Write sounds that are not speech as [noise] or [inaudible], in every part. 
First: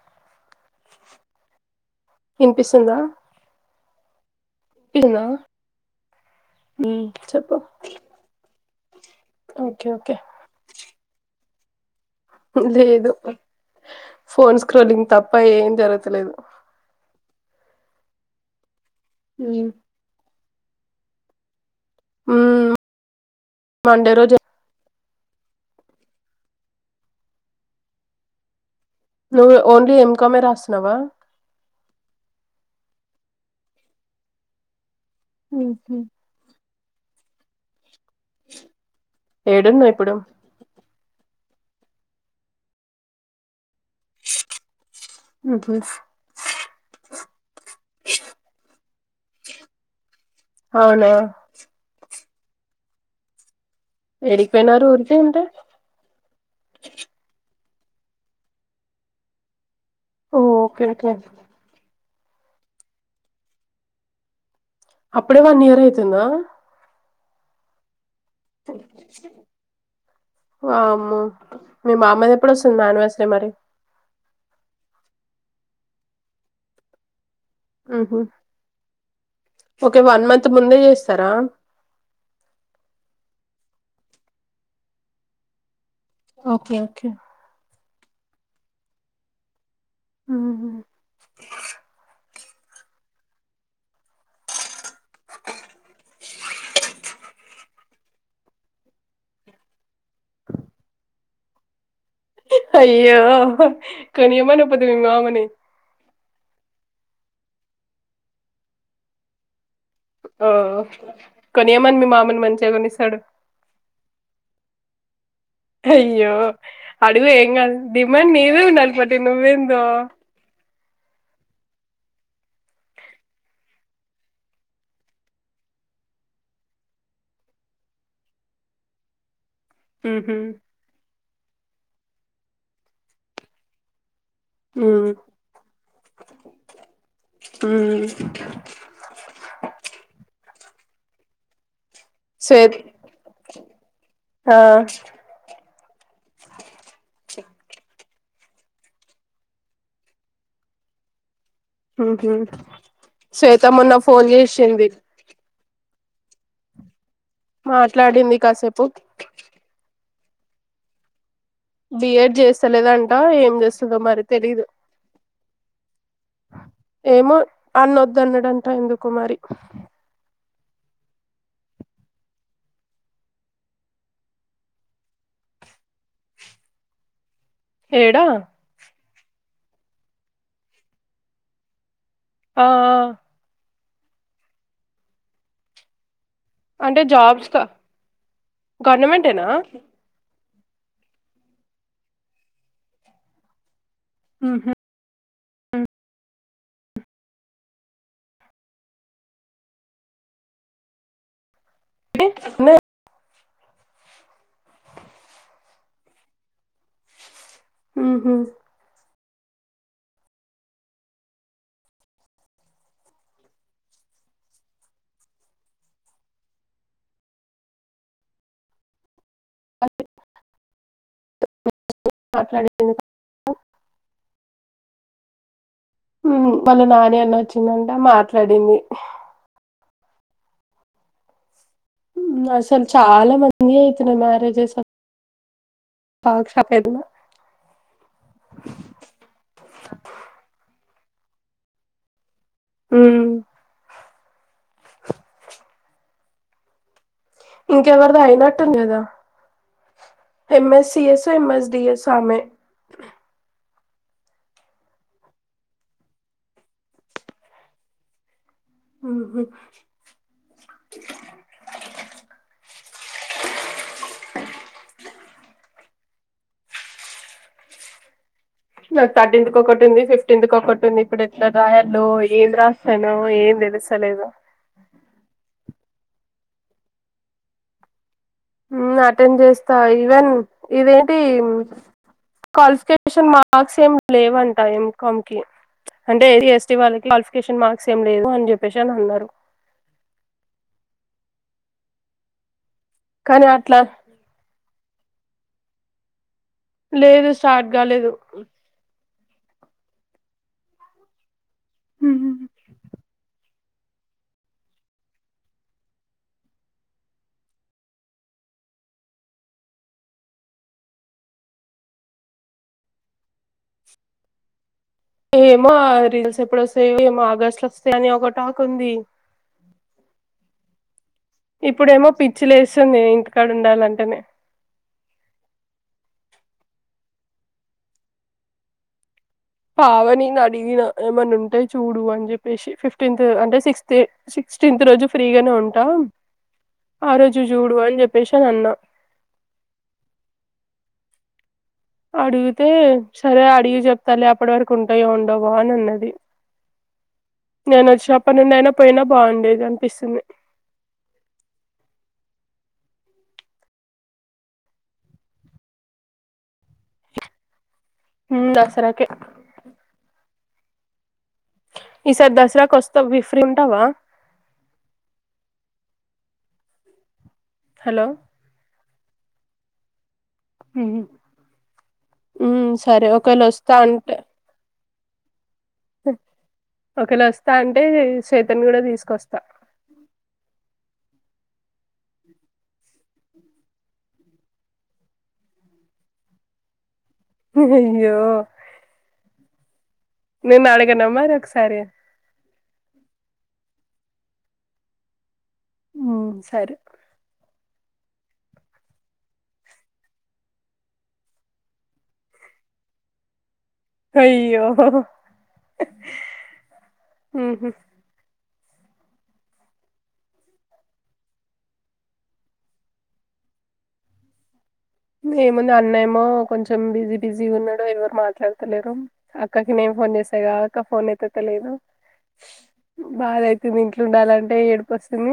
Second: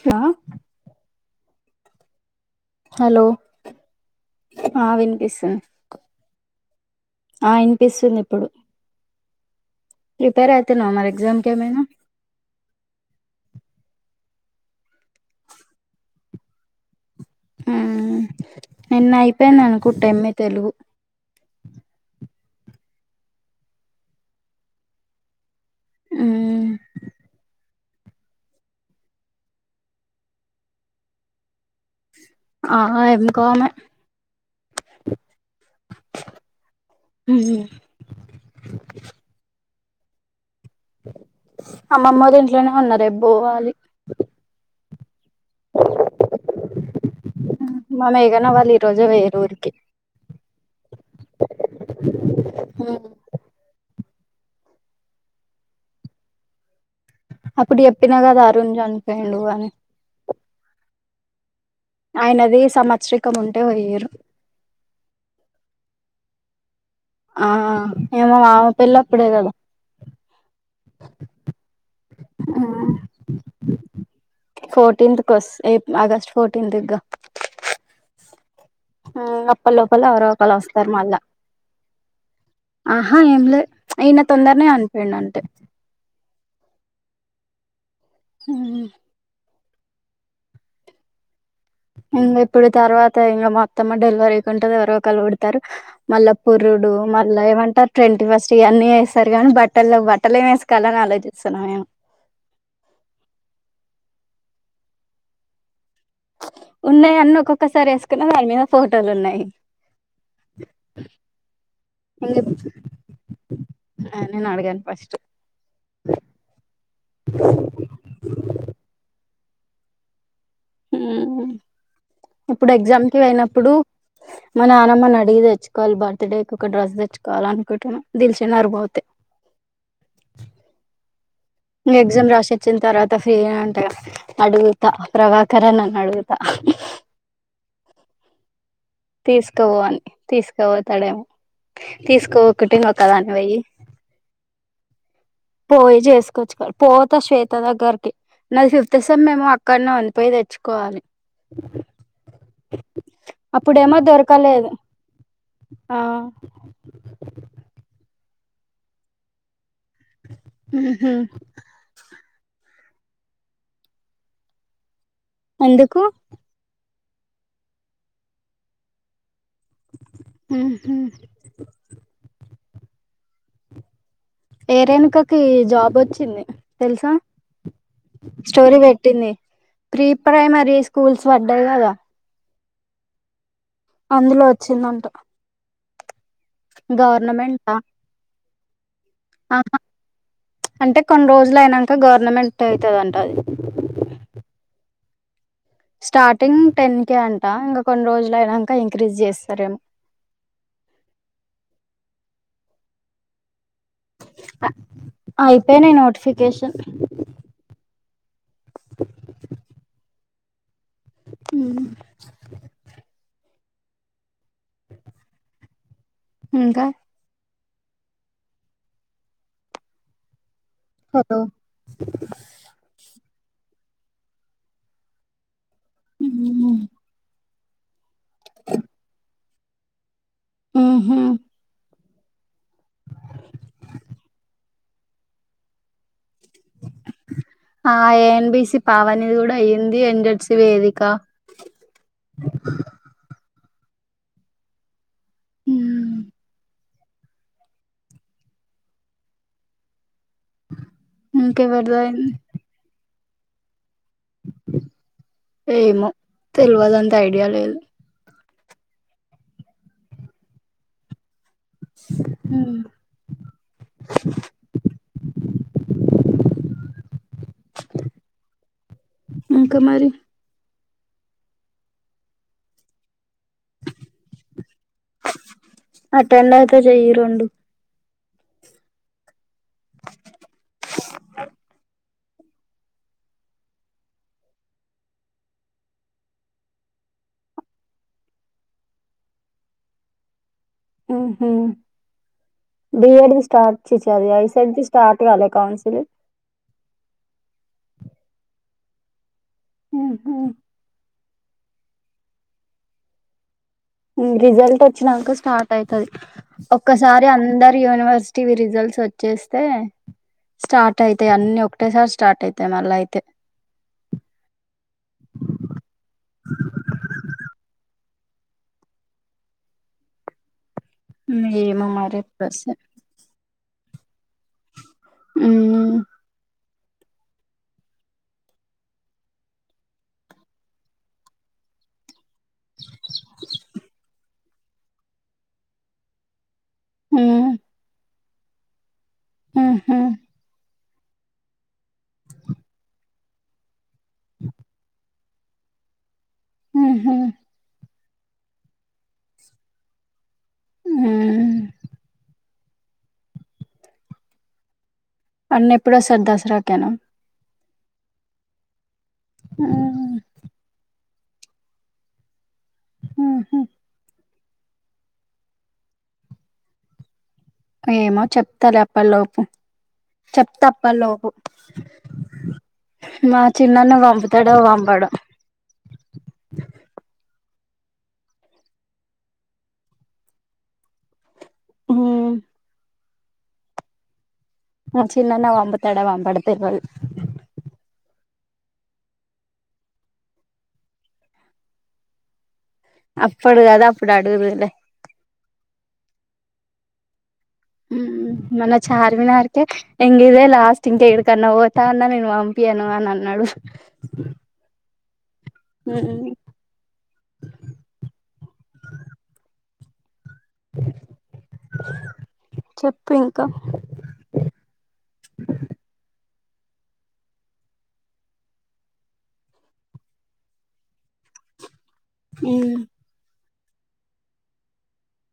క్యా ఇన్పిస్తుందా హలో ఆ ఇదెనా వినిపిస్తుంది ఊ ఆ ఇన్పిస్తుంది ఇప్పుడు ఓకే ఓకే ప్రిపేర్ అయితున్నవా మరి ఎగ్జామ్కేమైనా హున్ లేదు ఫోన్ స్క్రోలింగ్ తప్ప ఏం జరగతలేదు ఊ ఉమ్ నిన్నైపేందనుకుంటా ఎం ఏ తెలుగు ఊ మండే రోజె హూ నువ్వు ఓండ్లీ ఎంకామే రాస్తున్నవా ఆహ ఎంకామే ఉహు ఉహూ ఏడున్నావ్ ఇప్పుడు అమ్మమ్మ దింట్లోనే ఉన్నా రేబ్బోవాలి ఉహు. మన ఏగన వాళ్ళు ఈ రోజే వొయ్యిర్రు ఊరికి హవునా మ్మ్ ఎడిక్ పొయ్నారు ఊరికి అంటే అప్పుడు జెప్పినా గదా అరుణ్ జన్పేయిండు అని ఓ ఒకే ఒకే ఆయనది సమచ్చరికం ఉంటే వొయ్యిర్రు అప్పుడే వన్ ఇయర్ అయితుందా ఆ ఆమ పెళ్ళప్పుడే గదా వామ్మొ మీ మామయ్య దెప్పుడొస్తుంది మ్యాన్వస్రీ మరి ఫోర్టీన్త్ కొస్ ఏ ఆగస్ట్ ఫోర్టీన్త్ దిగ్గా ఊహు ఆ అప్పల్లోపల ఎవరో ముందే ఒకళ్ళొస్తార్ మళ్ళా చేస్తారా ఆహా ఏం లే ఈయన తొందర్నే అన్పెయిండంతే ఓకే ఓకే అహహా ఆహా ఇంగ ఇప్పుడు తర్వాత ఇంగ మా అత్తమ్మ డెల్వరీ కుంటదొ ఎవరో ఒకళ్ళు బుడుతారు మళ్ళా పురుడు మళ్ళా ఏమంటారు ట్వంటీ ఫస్ట్ ఇయన్నీ ఏస్తరు గానీ బట్టల్ లెవ్ బట్టలేమ్ ఏస్కోల్ల అన్ ఆలోచి సన్నాయా అయ్యో కొనీయమన్ పొతివి మి మామని ఉన్నాయి అన్ని ఒక్కొక్కసారి ఏసుకున్న వాటి మీద ఫోటోలు ఉన్నాయ్. ఓహ్ కొనియమని మీ ఇంగ మామని మంచిగా కొనిస్తాడు. ఆ నేనడగను ఫస్టు అయ్యో అడుగు ఏంగాదు డిమాండ్ నీది ఉండల్ పోటీ నువ్వేందో ఉహ్ ఇప్పుడు ఎగ్జామ్ కి ఓయినప్పుడు మా నానమ్మని అడిగి దెచ్చుకోవాలి బర్త్డేకి ఒక డ్రస్ దెచ్చుకోలనుకుంటున్న దిల్శునర్ బోతే ఉహుహ్ నువ్ ఎగ్జామ్ రాసచ్చిన తర్వాత ఫ్రీనే అంటగా ఉ అడుగుతా ప్రభాకర్ అన్నని అడుగుతా ఉహ్మ్ తీస్కావో అని తీస్కవోతడేమో తీస్కవోకుంటే శ్వేత్ ఒక్కదాన్నివొయి ఆ పోయి జేస్కోవచ్చుగా పోతా శ్వేత దగ్గర్కి నాది ఫిఫ్త్ సెమ్మ్ మేమో అక్కడ్నే పోయి దెచ్చుకోవాలి. ఉహ్ శ్వేత మొన్న ఫోన్ దొరకలేదు జేశింది. ఆ మాట్లాడింది కాసేపు ఉహుహ్ బిఎడ్ జేస్తలేదంటా ఏం జేస్తుందో మరి తెలీదు ఎందుకు ఏమో అన్న ఒద్దన్నడంటా ఎందుకో మరి ఉహుహ్ ఏ రేణుకకి జాబొచ్చింది తెల్సా ఏడా స్టోరీ వెట్టింది ప్రీ ప్రైమరీ స్కూల్స్ వడ్డయి గదా. ఆ ఆ అందులో వచ్చిందంట అంటే జాబ్స్ కా గవర్నమెంటా గవర్నమెంటేనా అంటే కొన్ని రోజులైనంకా గవర్నమెంట్ అయితదంట అది. ఉహుహ్ స్టార్టింగ్ టెన్ కేే అంటా ఇంకా కొన్ని రోజులైనంక ఇంక్రీజ్ జేస్తారేమో డే మూ అయితే నీ నోటిఫికేషన్ ఉహుహ్ ఉహుహ్ ఇంకా హలో మాట్లాడుందా ఉమ్ వాళ్ళ నాని అన్న ఒచ్చిండంట మాట్లాడింది ఉహుహ్ ఉమ్ అసల్ చాలా మందియ్ ఐతున్నయ్ మ్యారేజెస్ పాక్ షాప్ ఏడుంది ఆ ఏఎన్బిసి పావనిది గూడా అయ్యింది ఎన్జెడ్సి వేదిక ఉమ్ ఇంకెవరిదో అయినట్టుంది గదా ఎమ్ఎస్సిఎస్సొ ఇంకెవరిది ఎంఎస్డిఎస్సొ అయింది ఆమె ఏమో తెలువదు అంత ఐడియా లేదు ఉహు హ్మ్ నాక్ ఇంకా థటీన్త్కొకటి ఉంది మరి ఫిఫ్త్ ఫ్టింత్కొకటి ఉంది ఇప్పుడు ఎట్ల రాయాలో ఏం రాస్తనో ఏం తెలుస్తలేదు అటెంప్ట్ అయితే చెయ్యి రొండు ఉమ్ అటెంప్ట్ చేస్తా ఈవెన్ ఇదేంటి క్వాలిఫికేషన్ మార్క్స్ ఏం లేవంట ఎంకామ్ కి అంటే ఎస్టీ వాళ్ళకి క్వాలిఫికేషన్ మార్క్స్ ఏం లేదు అని చెప్పేసి అని అన్నరు ఉహు బిఎడి కానీ స్టార్ట్ అట్లా చేసి అది ఐసెట్ ది స్టార్ట్ గాలే కౌన్సిల్ లేదు స్టార్ట్ గాలేేదు ఉహు హ్మ్ రిజల్ట్ వొచ్చినాక స్టార్ట్ అయితది ఒక్కసారి అందరి యూనివర్సిటీవి రిజల్ట్స్ వొచ్చేస్తే స్టార్ట్ అయితయి అన్ని ఒకటేసారి స్టార్ట్ అయితయి మళ్ల అయితే ఏమో ఆ రిజల్ట్స్ ఎప్పుడొస్తయో ఏమో ఆగస్ట్ల వొస్తయి అని ఒక టాక్ ఉంది ఏమో ఇప్పుడేమో మరి పిచ్చి ఎప్పుడొస్తాయో లేస్తుంది ఇంటికాడ ఉండాలంటేనే ఉమ్ పావనిని అడిగిన ఏమన్న ఉంటే చూడు అని చెప్పేసి ఫిఫ్టీన్త్ అంటే సిక్స్త సిక్స్టీన్త్ రోజు ఫ్రీగానే ఉంటా ఆ రోజు ఉమ్ జూడు అని చెప్పేసి అని అన్న ఆహా అడుగుతే సరే అడిగి చెప్తాలే అప్పటి వరకు ఉంటయో ఉండవొ అని అన్నది ఉహు నేను వొచ్చినప్పటి నుండి అయినా పోయినా బాగుండేది అనిపిస్తుంది ఉమ్ అన్నేప్పుడోస్తడు దసరా కేనా ఉ దసరాకె ఉ ఈసారి దసరాకు వస్తా వి ఫ్రీ ఉహు ఉంటావా హలో ఏమో చెప్తలే అప్పటిలోపు చెప్తా ఉహు అప్పల్లోపు ఉమ్ సరే మా ఒకవేళ వస్తా చిన్న అన్న పంపుత్ తడో పంపడో ఒకేళ వొస్తా అంటే శ్వేతని గుడా తీసుకొస్తా ఉమ్ మా చిన్న అన్న వంపుతడో వంపడో తెల్వదు అయ్యయ్యో నేను అడగనా మరి ఒకసారి అప్పుడు గదా అప్పుడు అడుగుదువు లే ఆ సరే మ్ మన చార్మినార్ కె ఇంగా ఇదే లాస్ట్ ఇంకెడికన్నా పోత అన్న నేను పంపియ్యను అని అన్నడు అయ్యో మ్ మ్ హు చెప్పు ఇంకా ఎమ్ ఉంది అన్న ఏమో కొంచెం బిజీ బిజీ గా ఉన్నాడో ఎవరు మాట్లాడుతలేరో అక్కకి నేను ఫోన్ చేసేదాక అక్క ఫోన్ ఎత్తుత లేదు మ్ బాధ అయితుంది ఇంట్ల ఉండాలంటే ఏడుపోస్తుంది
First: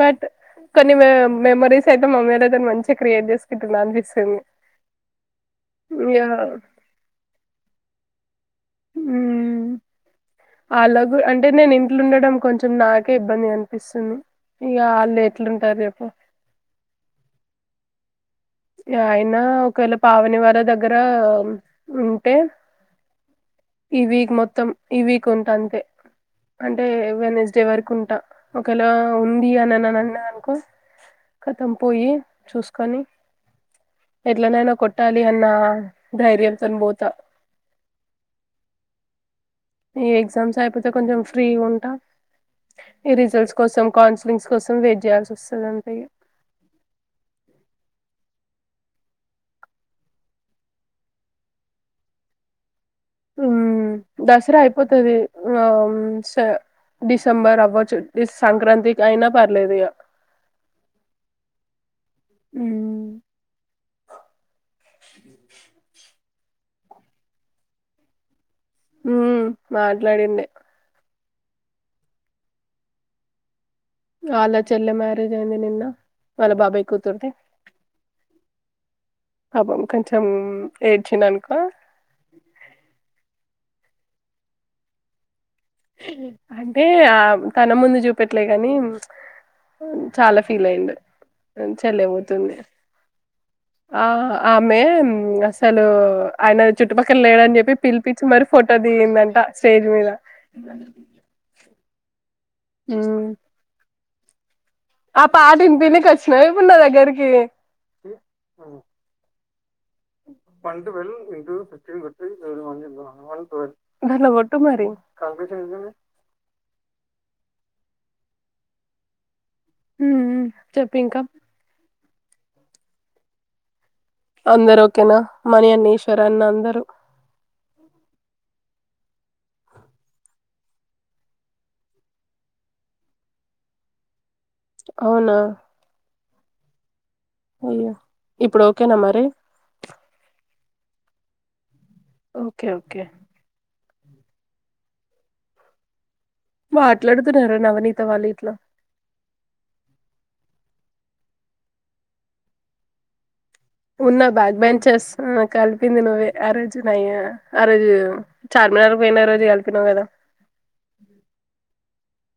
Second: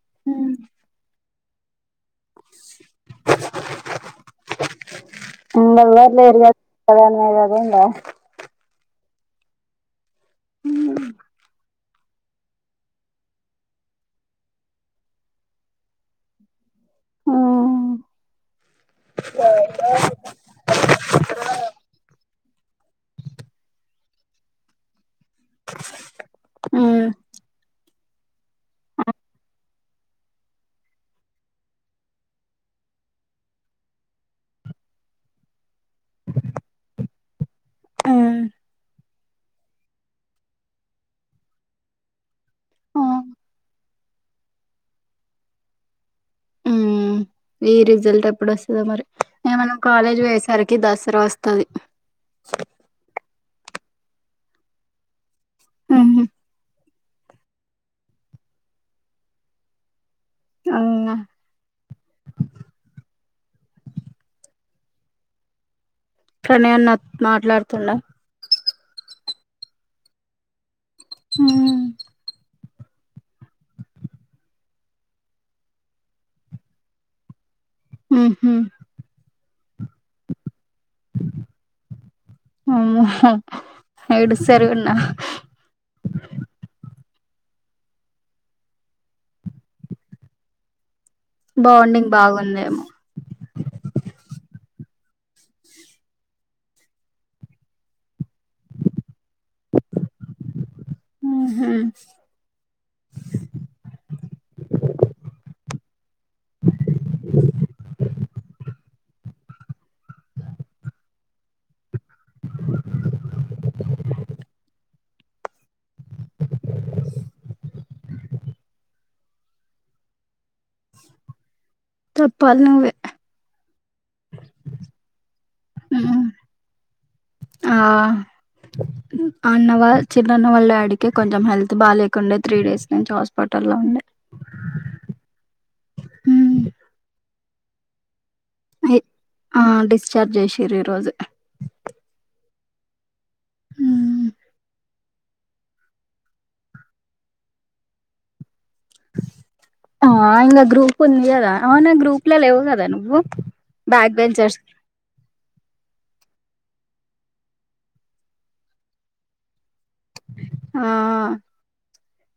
బట్ ఇంగ కొన్ని మె మెమరీస్ సైతే మెమొరేతోని మంచిగా క్రియేట్ చేసుకుంటున్న అనిపిస్తుంది ఇగ ఎవర్నా [unintelligible] మ్ వాళ్లకు అంటే నేను ఇంట్ల ఉండడం కొంచెం నాకే ఇబ్బంది గా అనిపిస్తుంది ఇగా ఆళ్ళేట్లుంటర్ చెప్పు ఆ ఇగ అయినా ఒకవేళ పావని వాళ్ళ దగ్గర ఉంటే ఈ వీక్ మొత్తం ఈ వీక్ ఉంటా అంతే అంటే వెనస్డే వరకుంటా ఒకేలా ఉంది అని అన్న ననుకో కథం పోయ్యి చూస్కొని ఎట్లనైనా కొట్టాలి అన్న ధైర్యంతోన్ బోతా ఆ ఇగ ఎగ్జామ్స్ అయిపోతే కొంచం ఫ్రీగుంట ఈ రిజల్ట్స్ కోసం కౌన్సిలింగ్స్ కోసం వేట్ జేయాల్సి ఒస్తదంతే ఇగ మ్ ఈ రిజల్ట్ ఎప్పుడొస్తదో మరి ఇగ మనం కాలేజ్ వోయేసరికి దసర వొస్తది హ్మ్ దసరా అయిపోతది ఆమ్ సే డిసెంబర్ అవ్వచ్చు డిస్ సంక్రాంతికైనా పర్లేదు ఇగ అవున్గా హ్మ్ ప్రణయ్ అన్న మాట్లాడుతుండా మ్ మాట్లాడిండే మ్ ఆళ్ల చెల్లె మ్యారేజ్ అయింది నిన్న వాళ్ళ బాబాయ్ కూతుర్ది మ్ హు పాపం కొంచం ఏడ్చ్చిండనుకో ఆమ్మో ఏడుస్తర్గుడ్నా అంటే ఆ తన ముందు జూపెట్లే గాని చాలా ఫీల్ అయ్యిండు బాండింగ్ బాగుందేమో ఆ ఆమె మ్మ్ అసలు ఆయన చుట్టుపక్కల లేడజెప్పి పిల్ పిచ్చి మరీ ఫోటో దిగిందంట స్టేజ్ మీద మ్ హు మ్ ఆ పాటిన్పియానిక్వొచ్చినవ ఇపున్నా దగ్గర్కి పంట్ వెల్ సచం కొట్టి దాంట్ల గొట్టు మరి ఊఉ చెప్పింకా చెప్పాలి నువ్వే అందర్ ఓకేనా మణి అన్న ఈశ్వర అన్న అందరూ ఆ అన్నవాల్ చిన్నన్న వాళ్ళ డాడీకే కొంచం హెల్త్ బాలేకుండే త్రీ డేస్ నుంచ్ హాస్ పటల్లో ఉండే అవునా అయ్యో ఇప్పుడు ఓకేనా మరి ఆ డిశ్చార్జ్ జేషిర్రు ఈ రోజు ఓకే ఓకే ఉమ్ మాట్లాడుతున్నారా నవనీత వాళ్ళు గిట్ల ఆ ఇంగా గ్రూప్ ఉంది గదా అవ్నే గ్రూప్ లో లెవ్ గదా నువ్వు ఉన్న బ్యాక్ బెంచెస్ ఆ కలిపింది నువ్వే ఆ రోజు నయ్యా ఆ రోజు చార్మినర్కువోయిన రోజు కలిపినవు గదా ఆ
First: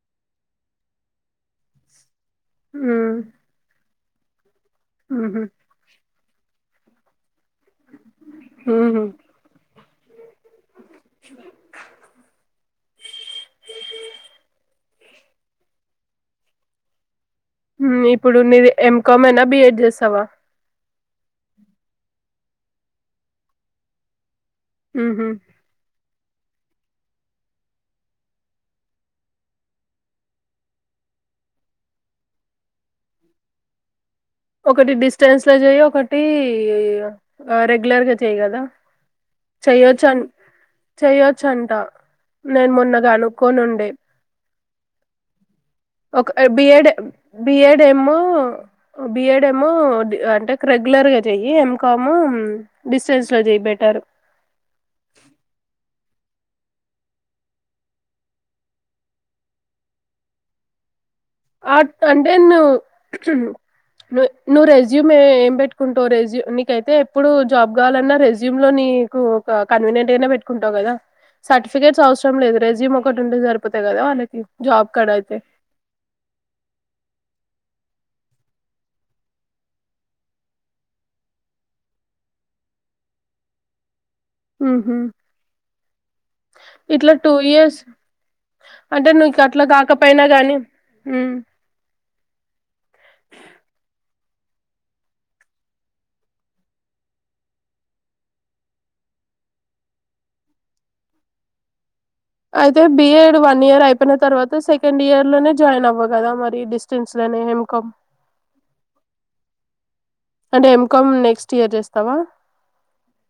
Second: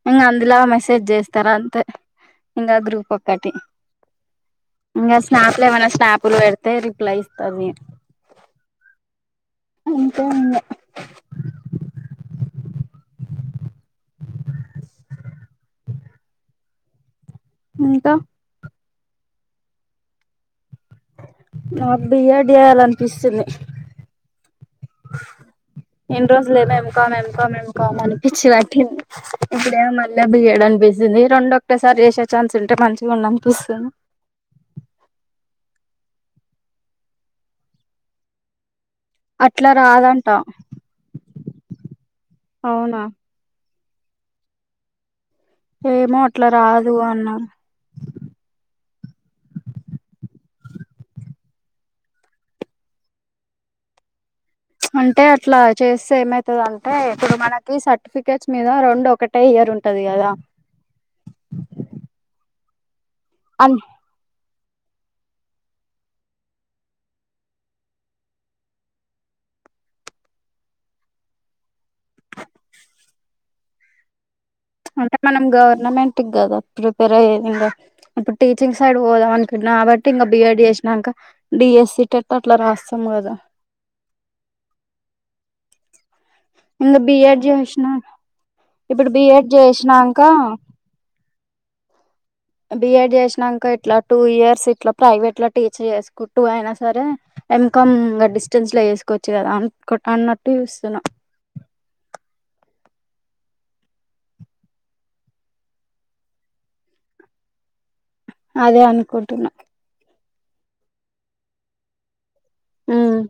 ఇంగా అందులా మెసేజ్ జేస్తార్ అంతే ఇంగ గ్రూప్ మ్మ్. ఒక్కటి ఇంగ మ్హూ. స్నాప్లేమన్నా స్నాపులు పెడితే రిప్లై ఇస్తది హుహు ఇంకేందొ టుమారో ఇంకా ఇప్పుడు మీది ఎంకామేనా బిఎడ్ చేస్సవా జాబ్ డియ్యాడ్ జెయ్యాలన్పిస్తుంది ఉహు ఇన్రోజులెమో ఎంకాం ఎంకాం ఎంకాం అనిపిచ్చివట్టింది ఇప్పుడేమో మళ్ళ బి యడ్ అన్పిసుంది రెండు ఒకేసారి చేసే ఛాన్స్ ఉంటే మంచిగుండిన్పిసుంది ఒకటి డిస్టెన్స్ లో చేయి ఒకటి రెగ్యులర్గా చెయ్ కదా అట్లా చెయొచ్చ రాదంట చెయొచ్చంట నేను అవునా మొన్నగనుక్కొనిండే ఏమో ఒక అట్లా బి యడ్ రాదు అన్నారు బి యడ్ ఏమో బి ఎడ్ ఏమో అంటే రెగ్యులర్గా చెయ్యి ఎంకాము డిస్టెన్స్ లో చేయ్ బెట్టరు అంటే అట్లా చేస్తే ఏమైతదంటే ఇప్పుడు మనకి సర్టిఫికెట్స్ మీద రెండు ఒక టై ఇయర్ ఉంటది కదా ఆర్ట్ అంటే ను అన్ ను నువ్ రెజ్యూమే ఏం పెట్టుకుంటవ్ రెస్యు నీకైతే ఎప్పుడు జాబ్ కావాలన్నా రెస్యుమ్ లో నీ కు ఒక కన్వీనియంట్ గనే పెట్టుకుంటావు కదా సర్టిఫికేట్స్ ఔస్రం లేదు రెస్యూమ్ ఒకటి ఉంటే సరిపోతై కదా ఆళ్ళకి అంటే మనం గవర్నమెంట్ కదా ప్రిపేర్ అయ్యేది ఇంకా ఇప్పుడు టీచింగ్ సైడ్ వోదాం అనుకుట్న కాబట్టి ఇంకా బిఎడ్ చేస్నంక డి ఎస్సి టెట్ అట్లా రాస్తాం కదా అహ ఇంగ ఇట్లా టూ బిఎడ్ ఇయర్స్ చేసినా ఇప్పుడు అంటే బిఎడ్ నీకట్లా చేసినాక కాకపోయినా గానీ మ్మ్ బి ఎడ్ చేస్నంక ఇట్లా టూ ఇయర్స్ ఇట్లా ప్రైవేట్ల టీచ్ చేస్కుంటూ అయినా సరే ఎం కంమ్ డిస్టెన్సల చేస్కోవచ్చు కదా అ అన్నట్టు చూస్తున్నా అయితే బి ఎడ్ వన్ ఇయర్ అయిపోయిన తర్వాత సెకండ్ ఇయర్ లోనే జాయిన్ అవ్వ గదా మరి డిస్టెన్సలనే ఎం కామ్. అదే అన్కుంటున్నా అంటే ఎం కామ్ నెక్స్ట్ ఇయర్ చేస్తావా మ్మ్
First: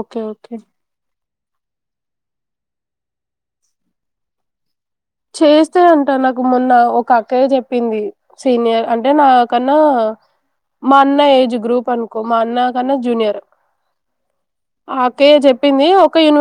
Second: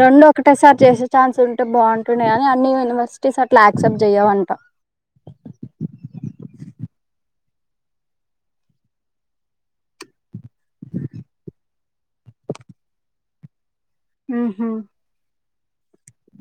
ఓకే రెండు ఓకే ఒకటేసారి చేసే ఛాన్స్ ఉంటే బాగుంటుండె గానీ అన్ని యూనివర్సిటీస్ అట్ల యాక్సెప్ట్ జెయ్యవంట చేస్తయంటా నాకు మొన్న ఒక అక్కయ్య జెప్పింది సీనియర్ అంటే నా కన్నా మా అన్న ఏజ్ గ్రూప్ అన్కో మా అన్న కన్నా జూనియర్ ఊహా మా అక్కయ్య జెప్పింది ఒక యూనివర్